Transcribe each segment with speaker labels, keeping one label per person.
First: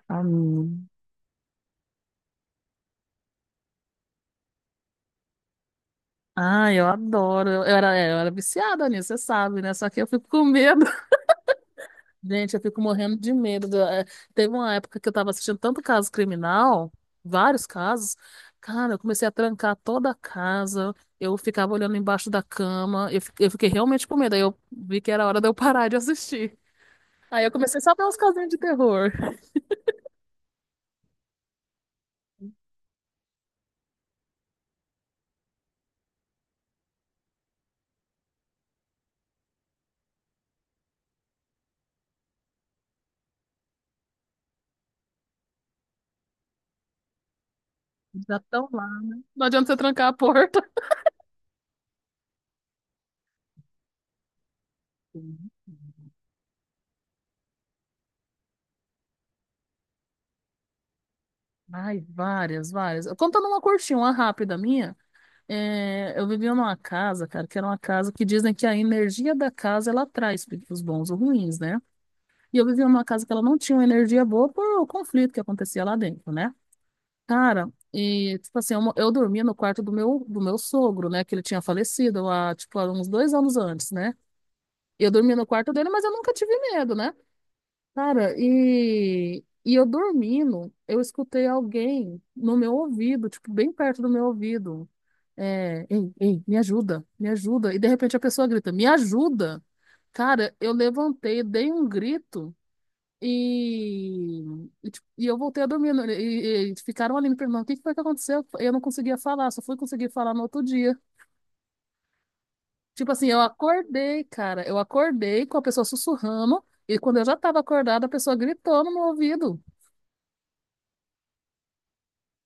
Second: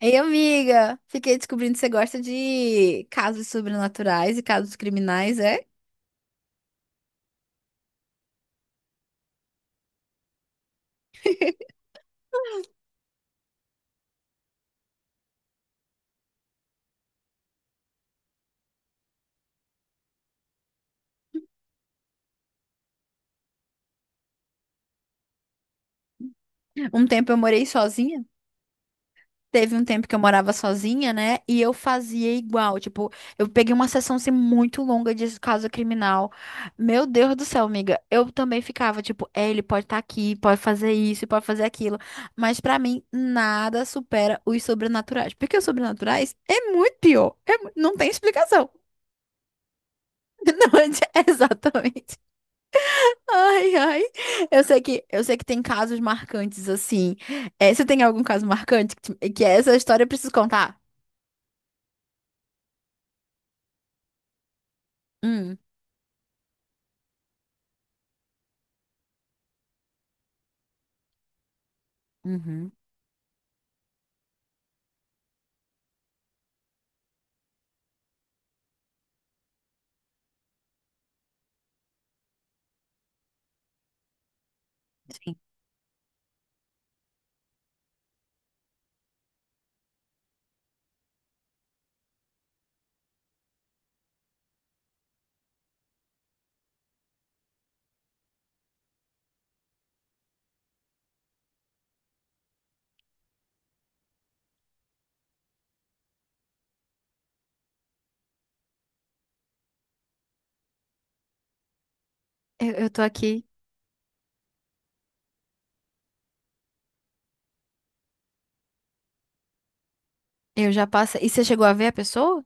Speaker 1: Ei,
Speaker 2: Amém.
Speaker 1: amiga, fiquei descobrindo que você gosta de casos sobrenaturais e casos criminais, é?
Speaker 2: Ah, eu adoro. Eu era viciada nisso, você sabe, né? Só que eu fico com medo. Gente, eu fico morrendo de medo. Teve uma época que eu tava assistindo tanto caso criminal, vários casos. Cara, eu comecei a trancar toda a casa. Eu ficava olhando embaixo da cama. Eu fiquei realmente com medo. Aí eu vi que era hora de eu parar de assistir.
Speaker 1: Um tempo eu
Speaker 2: Aí eu
Speaker 1: morei
Speaker 2: comecei só a ver uns
Speaker 1: sozinha.
Speaker 2: casinhos de terror.
Speaker 1: Teve um tempo que eu morava sozinha, né? E eu fazia igual. Tipo, eu peguei uma sessão assim, muito longa de caso criminal. Meu Deus do céu, amiga. Eu também ficava, tipo, é, ele pode estar aqui, pode fazer isso, pode fazer aquilo. Mas pra mim, nada supera os sobrenaturais. Porque os sobrenaturais é muito pior. Não tem
Speaker 2: Já
Speaker 1: explicação.
Speaker 2: estão lá, né? Não adianta você trancar a porta.
Speaker 1: Não, é exatamente. Ai, ai. Eu sei que, eu sei
Speaker 2: Sim.
Speaker 1: que tem casos marcantes assim. É, você tem algum caso marcante que essa história eu preciso contar?
Speaker 2: Ai, várias, várias. Contando uma curtinha, uma rápida minha,
Speaker 1: Hum.
Speaker 2: eu vivia numa casa, cara, que era uma casa que dizem que a energia da casa ela traz os bons ou ruins, né? E eu
Speaker 1: Uhum.
Speaker 2: vivia numa casa que ela não tinha uma energia boa por o conflito que acontecia lá dentro, né? Cara, e tipo assim, eu dormia no quarto do meu sogro, né? Que ele tinha falecido há, tipo, há uns dois anos antes, né? Eu dormia
Speaker 1: Sim.
Speaker 2: no quarto dele, mas eu nunca tive medo, né? Cara, e eu dormindo, eu escutei alguém no meu ouvido, tipo, bem perto do meu ouvido. É, ei, ei, me ajuda, me ajuda. E de repente a pessoa grita, me ajuda. Cara, eu levantei, dei um grito. E, e eu voltei a dormir. E ficaram ali me perguntando o que que foi que aconteceu. Eu não conseguia falar, só fui conseguir falar no outro dia.
Speaker 1: Eu tô
Speaker 2: Tipo assim, eu
Speaker 1: aqui.
Speaker 2: acordei, cara. Eu acordei com a pessoa sussurrando. E quando eu já tava acordada, a pessoa gritou no meu ouvido.
Speaker 1: Eu já passei. E você chegou a ver a pessoa?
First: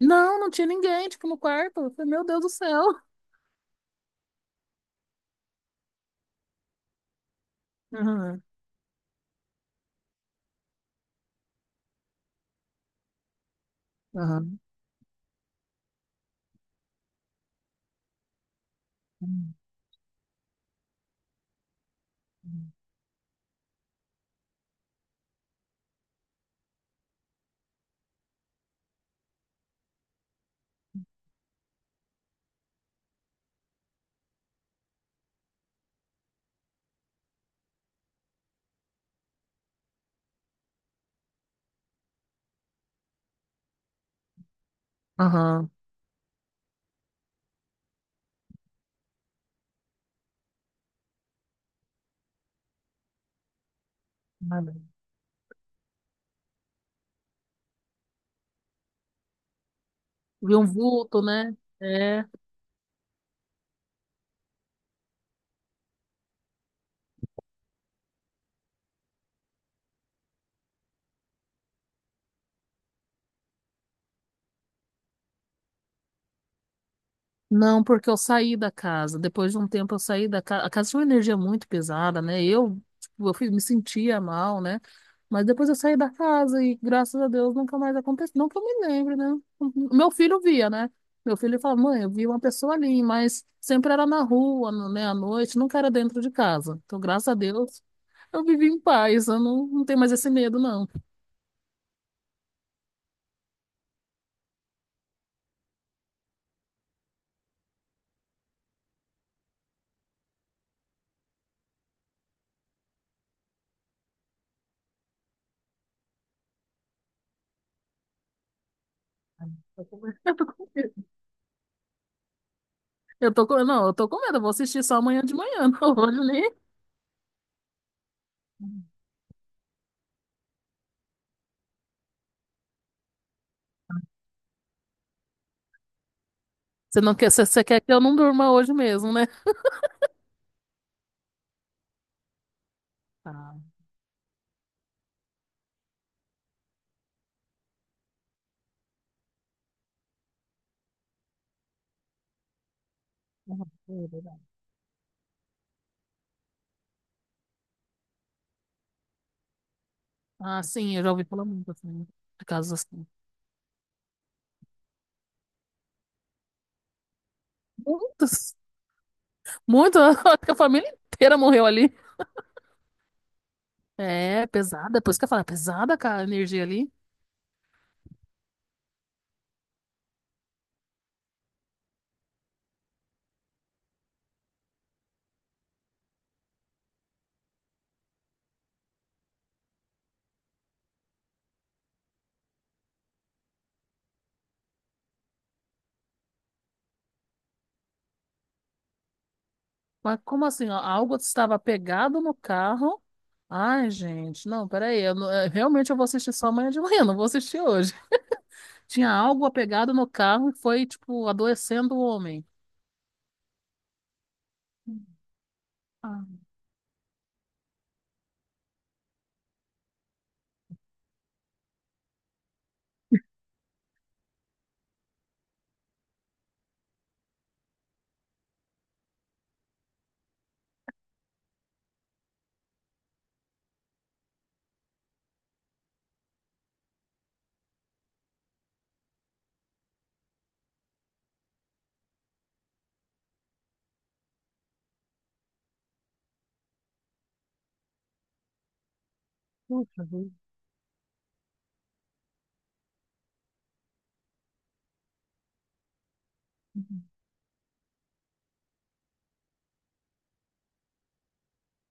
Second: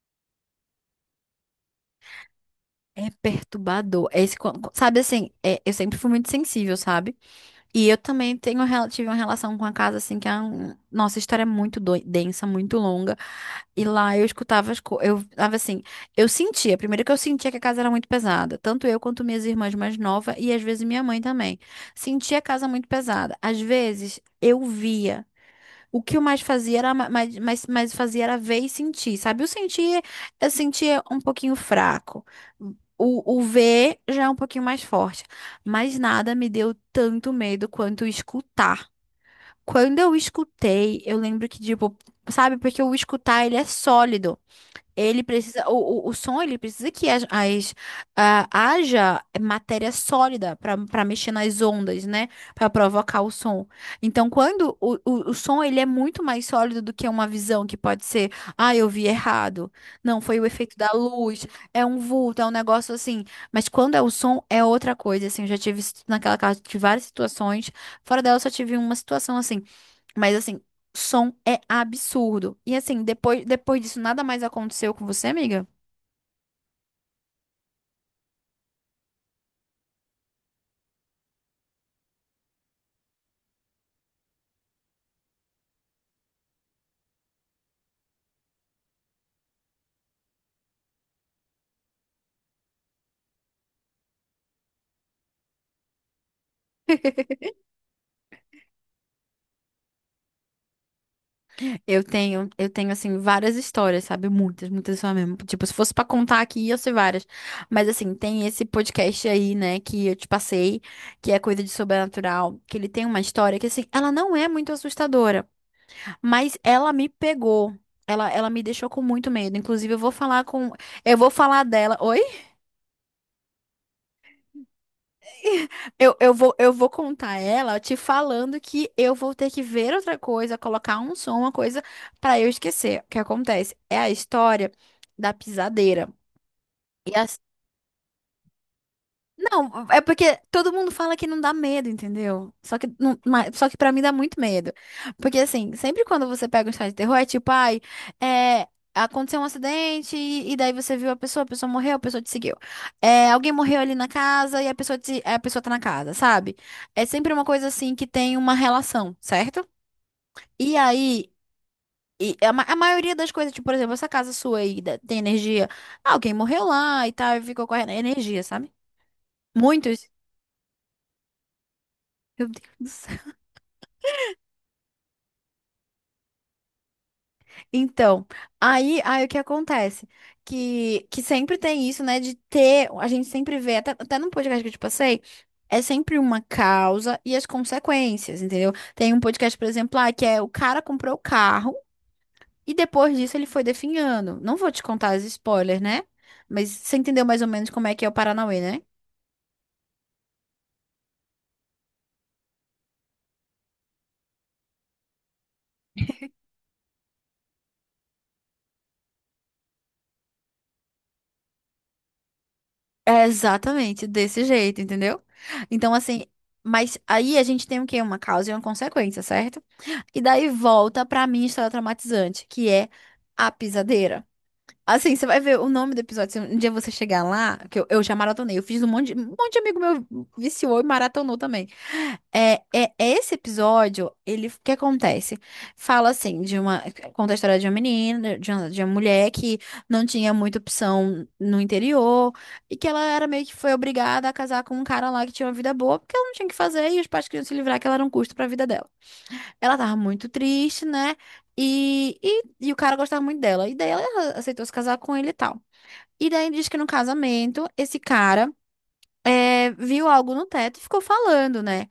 Speaker 2: Não, não tinha ninguém, tipo, no quarto. Eu falei, meu Deus do céu.
Speaker 1: É perturbador. É esse, sabe assim, eu sempre fui muito sensível, sabe? E eu também
Speaker 2: Aham,
Speaker 1: tenho, tive uma relação com a casa, assim, que a nossa história é muito densa, muito longa. E lá eu
Speaker 2: aham,
Speaker 1: escutava as coisas. Eu tava assim, eu sentia, primeiro que eu sentia que a casa era muito pesada. Tanto eu quanto minhas irmãs mais novas e às vezes minha mãe também. Sentia a casa muito pesada. Às vezes eu via. O que eu mais fazia era mais fazia era ver e sentir, sabe? O sentir, eu sentia um pouquinho fraco. O ver já é um pouquinho mais forte. Mas nada me deu tanto medo quanto escutar. Quando eu escutei, eu lembro que, tipo, sabe, porque o escutar ele é sólido. Ele precisa,
Speaker 2: aham.
Speaker 1: o som, ele precisa que haja matéria sólida para mexer nas ondas, né? Para provocar o som. Então,
Speaker 2: Ah,
Speaker 1: quando o som ele é muito mais sólido do que uma visão que pode ser, eu vi errado. Não, foi o
Speaker 2: vi um
Speaker 1: efeito da
Speaker 2: vulto,
Speaker 1: luz,
Speaker 2: né?
Speaker 1: é um
Speaker 2: É.
Speaker 1: vulto, é um negócio assim. Mas quando é o som, é outra coisa, assim. Eu já tive isso naquela casa, tive várias situações. Fora dela, eu só tive uma situação assim. Mas assim, som é absurdo. E assim, depois, depois disso, nada mais aconteceu com você, amiga?
Speaker 2: Não, porque eu saí da casa. Depois de um tempo eu saí da casa. A casa tinha uma energia muito pesada, né? Eu, tipo, me sentia mal, né? Mas depois eu saí da casa e, graças a Deus, nunca mais aconteceu. Não que eu me lembre, né? O meu filho via, né? Meu filho falava, mãe, eu vi uma pessoa ali, mas sempre era na rua, né, à noite, nunca era dentro de casa. Então, graças a Deus, eu vivi em paz. Eu não tenho mais esse medo, não.
Speaker 1: Eu tenho assim várias histórias, sabe? Muitas, muitas só mesmo. Tipo, se fosse pra contar aqui, ia ser várias. Mas assim, tem esse podcast aí, né, que eu te passei, que é coisa de sobrenatural, que ele tem uma história que assim, ela não é muito assustadora, mas ela me pegou. Ela me deixou com muito medo.
Speaker 2: Eu
Speaker 1: Inclusive, eu
Speaker 2: tô com
Speaker 1: vou
Speaker 2: eu
Speaker 1: falar
Speaker 2: tô com
Speaker 1: com.
Speaker 2: medo.
Speaker 1: Eu vou falar dela. Oi?
Speaker 2: Eu tô com, não, eu tô com medo. Eu vou assistir só amanhã de manhã, não
Speaker 1: Eu,
Speaker 2: hoje
Speaker 1: eu vou,
Speaker 2: nem.
Speaker 1: eu vou contar ela te falando que eu vou ter que ver outra coisa, colocar um som, uma coisa, pra eu esquecer. O que acontece? É a história da pisadeira.
Speaker 2: Você
Speaker 1: E
Speaker 2: não quer, você quer que eu não durma hoje mesmo, né?
Speaker 1: não, é porque todo mundo fala que não dá medo, entendeu? Só que, não,
Speaker 2: Ah,
Speaker 1: só que pra mim dá muito medo. Porque, assim, sempre quando você pega um site de terror, é tipo, ai, é, aconteceu um acidente e daí você viu a pessoa morreu, a pessoa te seguiu. É, alguém
Speaker 2: uhum,
Speaker 1: morreu ali na
Speaker 2: é verdade.
Speaker 1: casa e a pessoa, a pessoa tá na casa, sabe? É sempre uma coisa, assim, que tem uma relação, certo?
Speaker 2: Ah,
Speaker 1: E
Speaker 2: sim, eu já ouvi
Speaker 1: aí...
Speaker 2: falar muito assim,
Speaker 1: E
Speaker 2: de casos
Speaker 1: a
Speaker 2: assim.
Speaker 1: maioria das coisas, tipo, por exemplo, essa casa sua tem energia. Ah, alguém morreu lá e tal, e ficou com a energia,
Speaker 2: Muitos,
Speaker 1: sabe?
Speaker 2: muitos,
Speaker 1: Muitos.
Speaker 2: eu acho que a família inteira morreu ali.
Speaker 1: Meu Deus.
Speaker 2: É, pesada, por isso que eu falo, é pesada, cara, a energia ali.
Speaker 1: Então, aí o que acontece? Que sempre tem isso, né? De ter, a gente sempre vê, até no podcast que eu te passei, é sempre uma causa e as consequências, entendeu? Tem um podcast, por exemplo, lá, que é o cara comprou o carro e depois disso ele foi definhando. Não vou te contar as spoilers, né? Mas você entendeu mais ou menos como é que é o Paranauê, né?
Speaker 2: Mas como assim? Ó, algo estava pegado no carro? Ai, gente, não, peraí. Eu, não- eh, Realmente eu vou assistir só amanhã de manhã, não vou assistir hoje. Tinha algo apegado no carro e foi, tipo, adoecendo o homem.
Speaker 1: É exatamente desse jeito, entendeu? Então, assim,
Speaker 2: Ah,
Speaker 1: mas aí a gente tem o quê? Uma causa e uma consequência, certo? E daí volta pra minha história traumatizante, que é a pisadeira. Assim, você vai ver o nome do episódio. Se um dia você chegar lá, que eu já maratonei, eu fiz um monte, um monte de amigo meu viciou e maratonou também. É esse episódio, ele, o que acontece? Fala assim, de uma, conta a história de uma menina, de uma mulher que não tinha muita opção no interior e que ela era meio que foi obrigada a casar com um cara lá que tinha uma vida boa porque ela não tinha o que fazer e os pais queriam se livrar que ela era um custo pra vida dela. Ela tava
Speaker 2: puxa
Speaker 1: muito
Speaker 2: vida.
Speaker 1: triste, né? E o cara gostava muito dela. E daí ela aceitou se casar com ele e tal. E daí diz que no casamento, esse cara viu algo no teto e ficou falando, né?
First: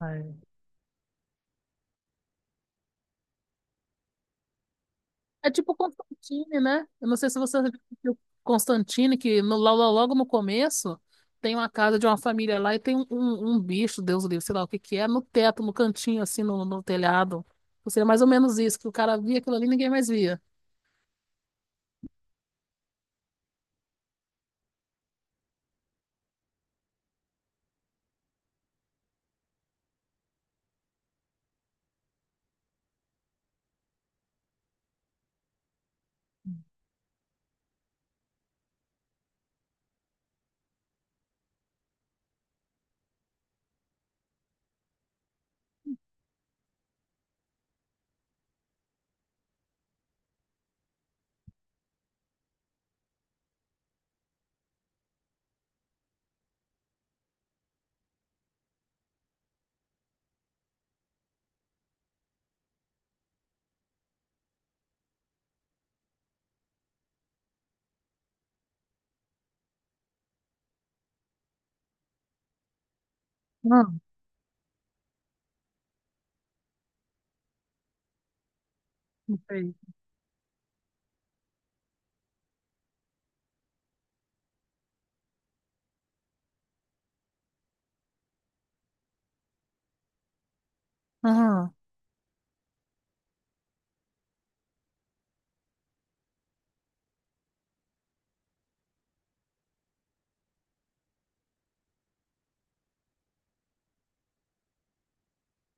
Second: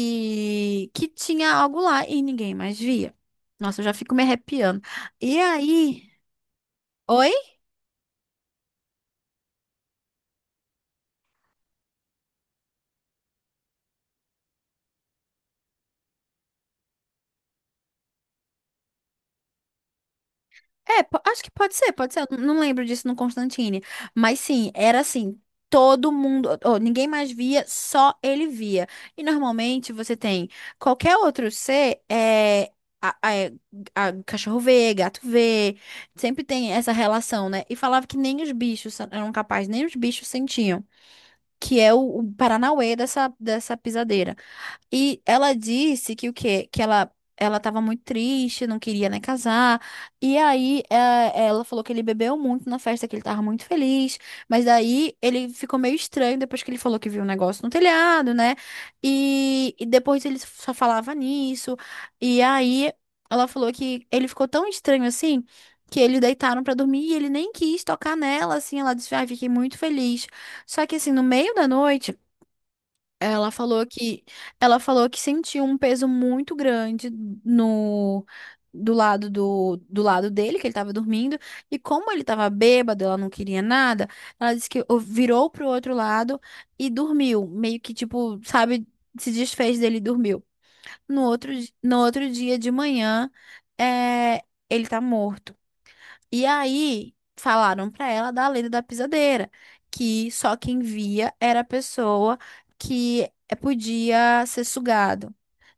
Speaker 2: Ai.
Speaker 1: Que tinha algo lá e ninguém mais via. Nossa, eu já fico me arrepiando. E
Speaker 2: É tipo
Speaker 1: aí.
Speaker 2: Constantine, né? Eu não sei
Speaker 1: Oi?
Speaker 2: se você viu Constantine, que logo no começo tem uma casa de uma família lá e tem um bicho, Deus o livre, sei lá o que que é, no teto, no cantinho, assim, no telhado. Ou seja, mais ou menos isso, que o cara via aquilo ali e ninguém mais via.
Speaker 1: É, acho que pode ser, pode ser. Eu não lembro disso no Constantine. Mas sim, era assim, todo mundo, ou ninguém mais via, só ele via. E normalmente você tem qualquer outro ser, a, a- é, cachorro vê, gato vê, sempre tem essa relação, né? E falava que nem os bichos eram capazes, nem os bichos sentiam, que é o Paranauê dessa, dessa pisadeira. E ela disse que o quê? Que ela ela estava muito triste, não queria nem casar. E aí é, ela falou que ele bebeu muito na festa, que ele estava muito feliz. Mas daí ele ficou meio estranho depois que ele falou que viu um negócio no telhado, né? E depois ele só falava nisso. E aí ela falou que ele ficou tão estranho assim. Que eles deitaram pra dormir e ele nem quis tocar nela, assim. Ela disse: Ai, fiquei muito feliz. Só que, assim, no meio da noite. Ela falou que ela falou que sentiu um peso muito grande no
Speaker 2: Não sei.
Speaker 1: do lado dele, que ele tava dormindo, e como ele tava bêbado, ela não queria nada, ela disse que virou pro outro lado e dormiu, meio que tipo, sabe, se desfez dele e dormiu.
Speaker 2: Ah,
Speaker 1: No outro dia de manhã, é, ele tá morto. E aí falaram pra ela da lenda da pisadeira, que só quem via era a pessoa que podia ser sugado.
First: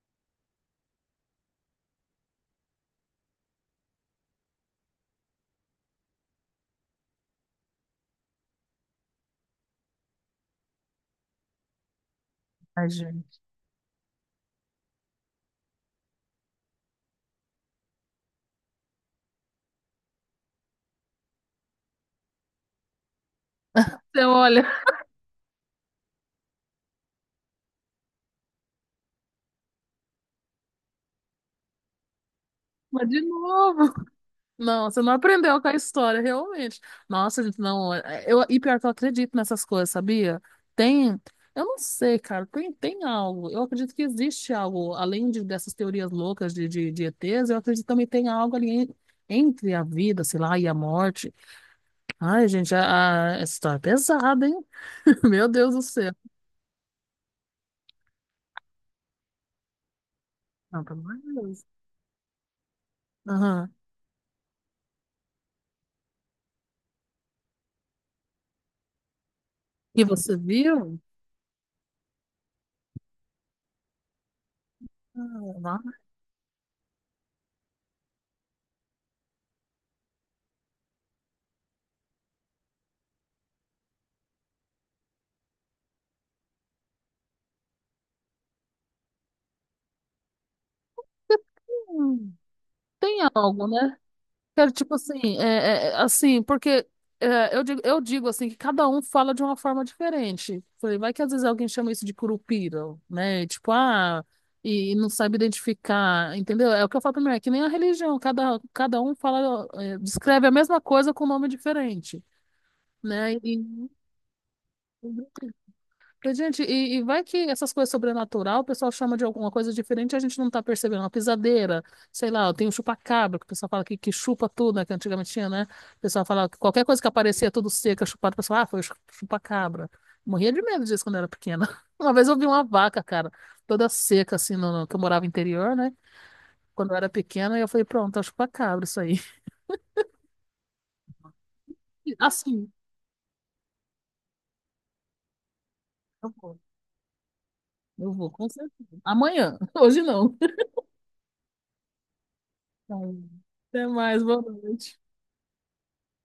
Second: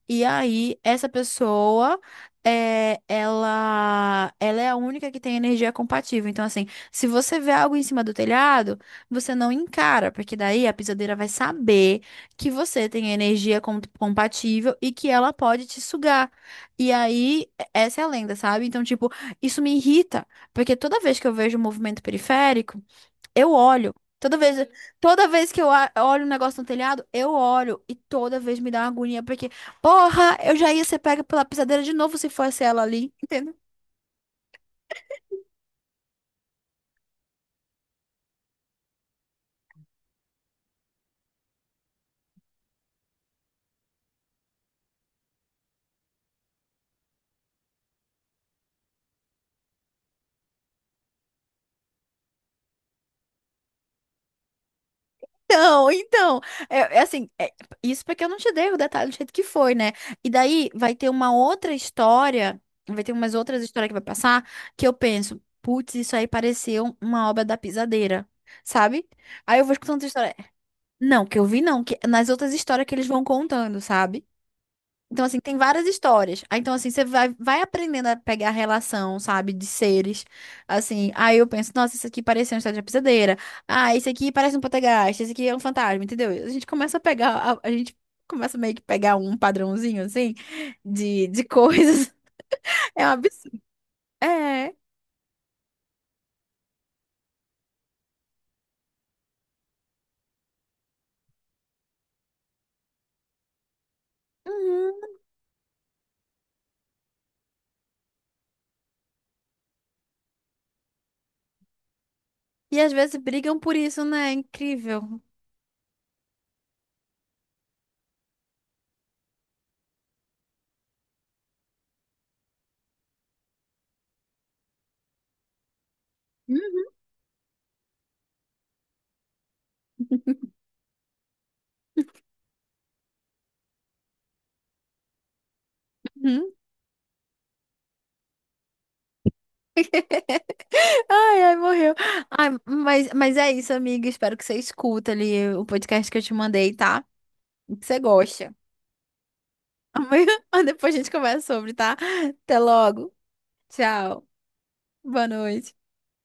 Speaker 1: E aí, essa pessoa, ela é a única que tem energia compatível. Então, assim, se você vê algo em cima do telhado, você não encara, porque daí a pisadeira vai saber que você
Speaker 2: ai,
Speaker 1: tem
Speaker 2: gente.
Speaker 1: energia compatível e que ela pode te sugar. E aí, essa é a lenda, sabe? Então, tipo, isso me irrita, porque toda vez que eu vejo o movimento periférico, eu olho.
Speaker 2: Então,
Speaker 1: Toda
Speaker 2: olha,
Speaker 1: vez, toda vez que eu olho um negócio no telhado, eu olho. E toda vez me dá uma agonia, porque, porra, eu já ia ser pega pela pisadeira de novo se fosse ela
Speaker 2: mas
Speaker 1: ali,
Speaker 2: de
Speaker 1: entendeu?
Speaker 2: novo. Não, você não aprendeu com a história, realmente. Nossa, gente, não. E pior que eu acredito nessas coisas, sabia? Tem. Eu não sei, cara. Tem, tem algo. Eu acredito que existe algo, dessas teorias loucas de ETs, eu acredito que também tem algo ali entre a vida, sei lá, e a morte. Ai, gente, essa história é pesada, hein? Meu Deus do
Speaker 1: Então,
Speaker 2: céu.
Speaker 1: então, é assim, isso porque eu não te dei o detalhe do jeito que foi, né? E daí
Speaker 2: Não,
Speaker 1: vai
Speaker 2: pelo
Speaker 1: ter
Speaker 2: amor
Speaker 1: uma
Speaker 2: de Deus.
Speaker 1: outra história, vai ter umas outras
Speaker 2: Aham.
Speaker 1: histórias que vai passar, que eu penso, putz, isso aí pareceu uma obra da pisadeira, sabe? Aí eu vou escutando
Speaker 2: E
Speaker 1: outra história.
Speaker 2: você viu?
Speaker 1: Não, que eu vi não, que nas outras histórias que eles vão contando, sabe? Então, assim,
Speaker 2: Ah,
Speaker 1: tem
Speaker 2: lá.
Speaker 1: várias histórias. Aí, então, assim, você vai, vai aprendendo a pegar a relação, sabe, de seres. Assim, aí eu penso, nossa, isso aqui parece uma história de pisadeira. Ah, isso aqui parece um poltergeist, isso aqui é um fantasma, entendeu? A gente começa a pegar, a gente começa meio que pegar um padrãozinho, assim, de coisas. É um
Speaker 2: Tem
Speaker 1: absurdo.
Speaker 2: algo, né? Quero,
Speaker 1: É.
Speaker 2: tipo assim, assim, porque eu digo assim, que cada um fala de uma forma diferente. Falei, vai que às vezes alguém chama isso de curupira, né? E, tipo, ah, e, não
Speaker 1: Uhum.
Speaker 2: sabe identificar, entendeu? É o que eu falo primeiro, é que nem a religião, cada um fala, é, descreve a mesma coisa com nome diferente,
Speaker 1: E às vezes
Speaker 2: né?
Speaker 1: brigam por
Speaker 2: E,
Speaker 1: isso, né? É incrível.
Speaker 2: falei, gente, e vai que essas coisas sobrenatural, o pessoal chama de alguma coisa diferente, e a gente não tá percebendo. Uma pisadeira, sei lá, tem o chupacabra, que o pessoal fala que chupa tudo, né? Que antigamente tinha, né? O pessoal falava que qualquer
Speaker 1: Uhum.
Speaker 2: coisa que aparecia tudo seca, chupada, o pessoal, ah, foi o chupacabra. Morria de medo disso quando eu era pequena. Uma vez eu vi uma vaca, cara, toda seca, assim, que eu morava interior, né?
Speaker 1: Uhum.
Speaker 2: Quando eu era pequena, e eu falei, pronto, é o chupacabra isso aí.
Speaker 1: Ai, ai, morreu. Ai,
Speaker 2: Assim,
Speaker 1: mas é isso, amiga. Espero que você escuta ali o podcast que eu
Speaker 2: eu
Speaker 1: te
Speaker 2: vou,
Speaker 1: mandei, tá? E que você
Speaker 2: eu vou, com
Speaker 1: gosta.
Speaker 2: certeza. Amanhã, hoje
Speaker 1: Amanhã,
Speaker 2: não.
Speaker 1: depois a gente conversa sobre, tá? Até
Speaker 2: Tá
Speaker 1: logo.
Speaker 2: bom. Até mais,
Speaker 1: Tchau.
Speaker 2: boa noite.
Speaker 1: Boa noite.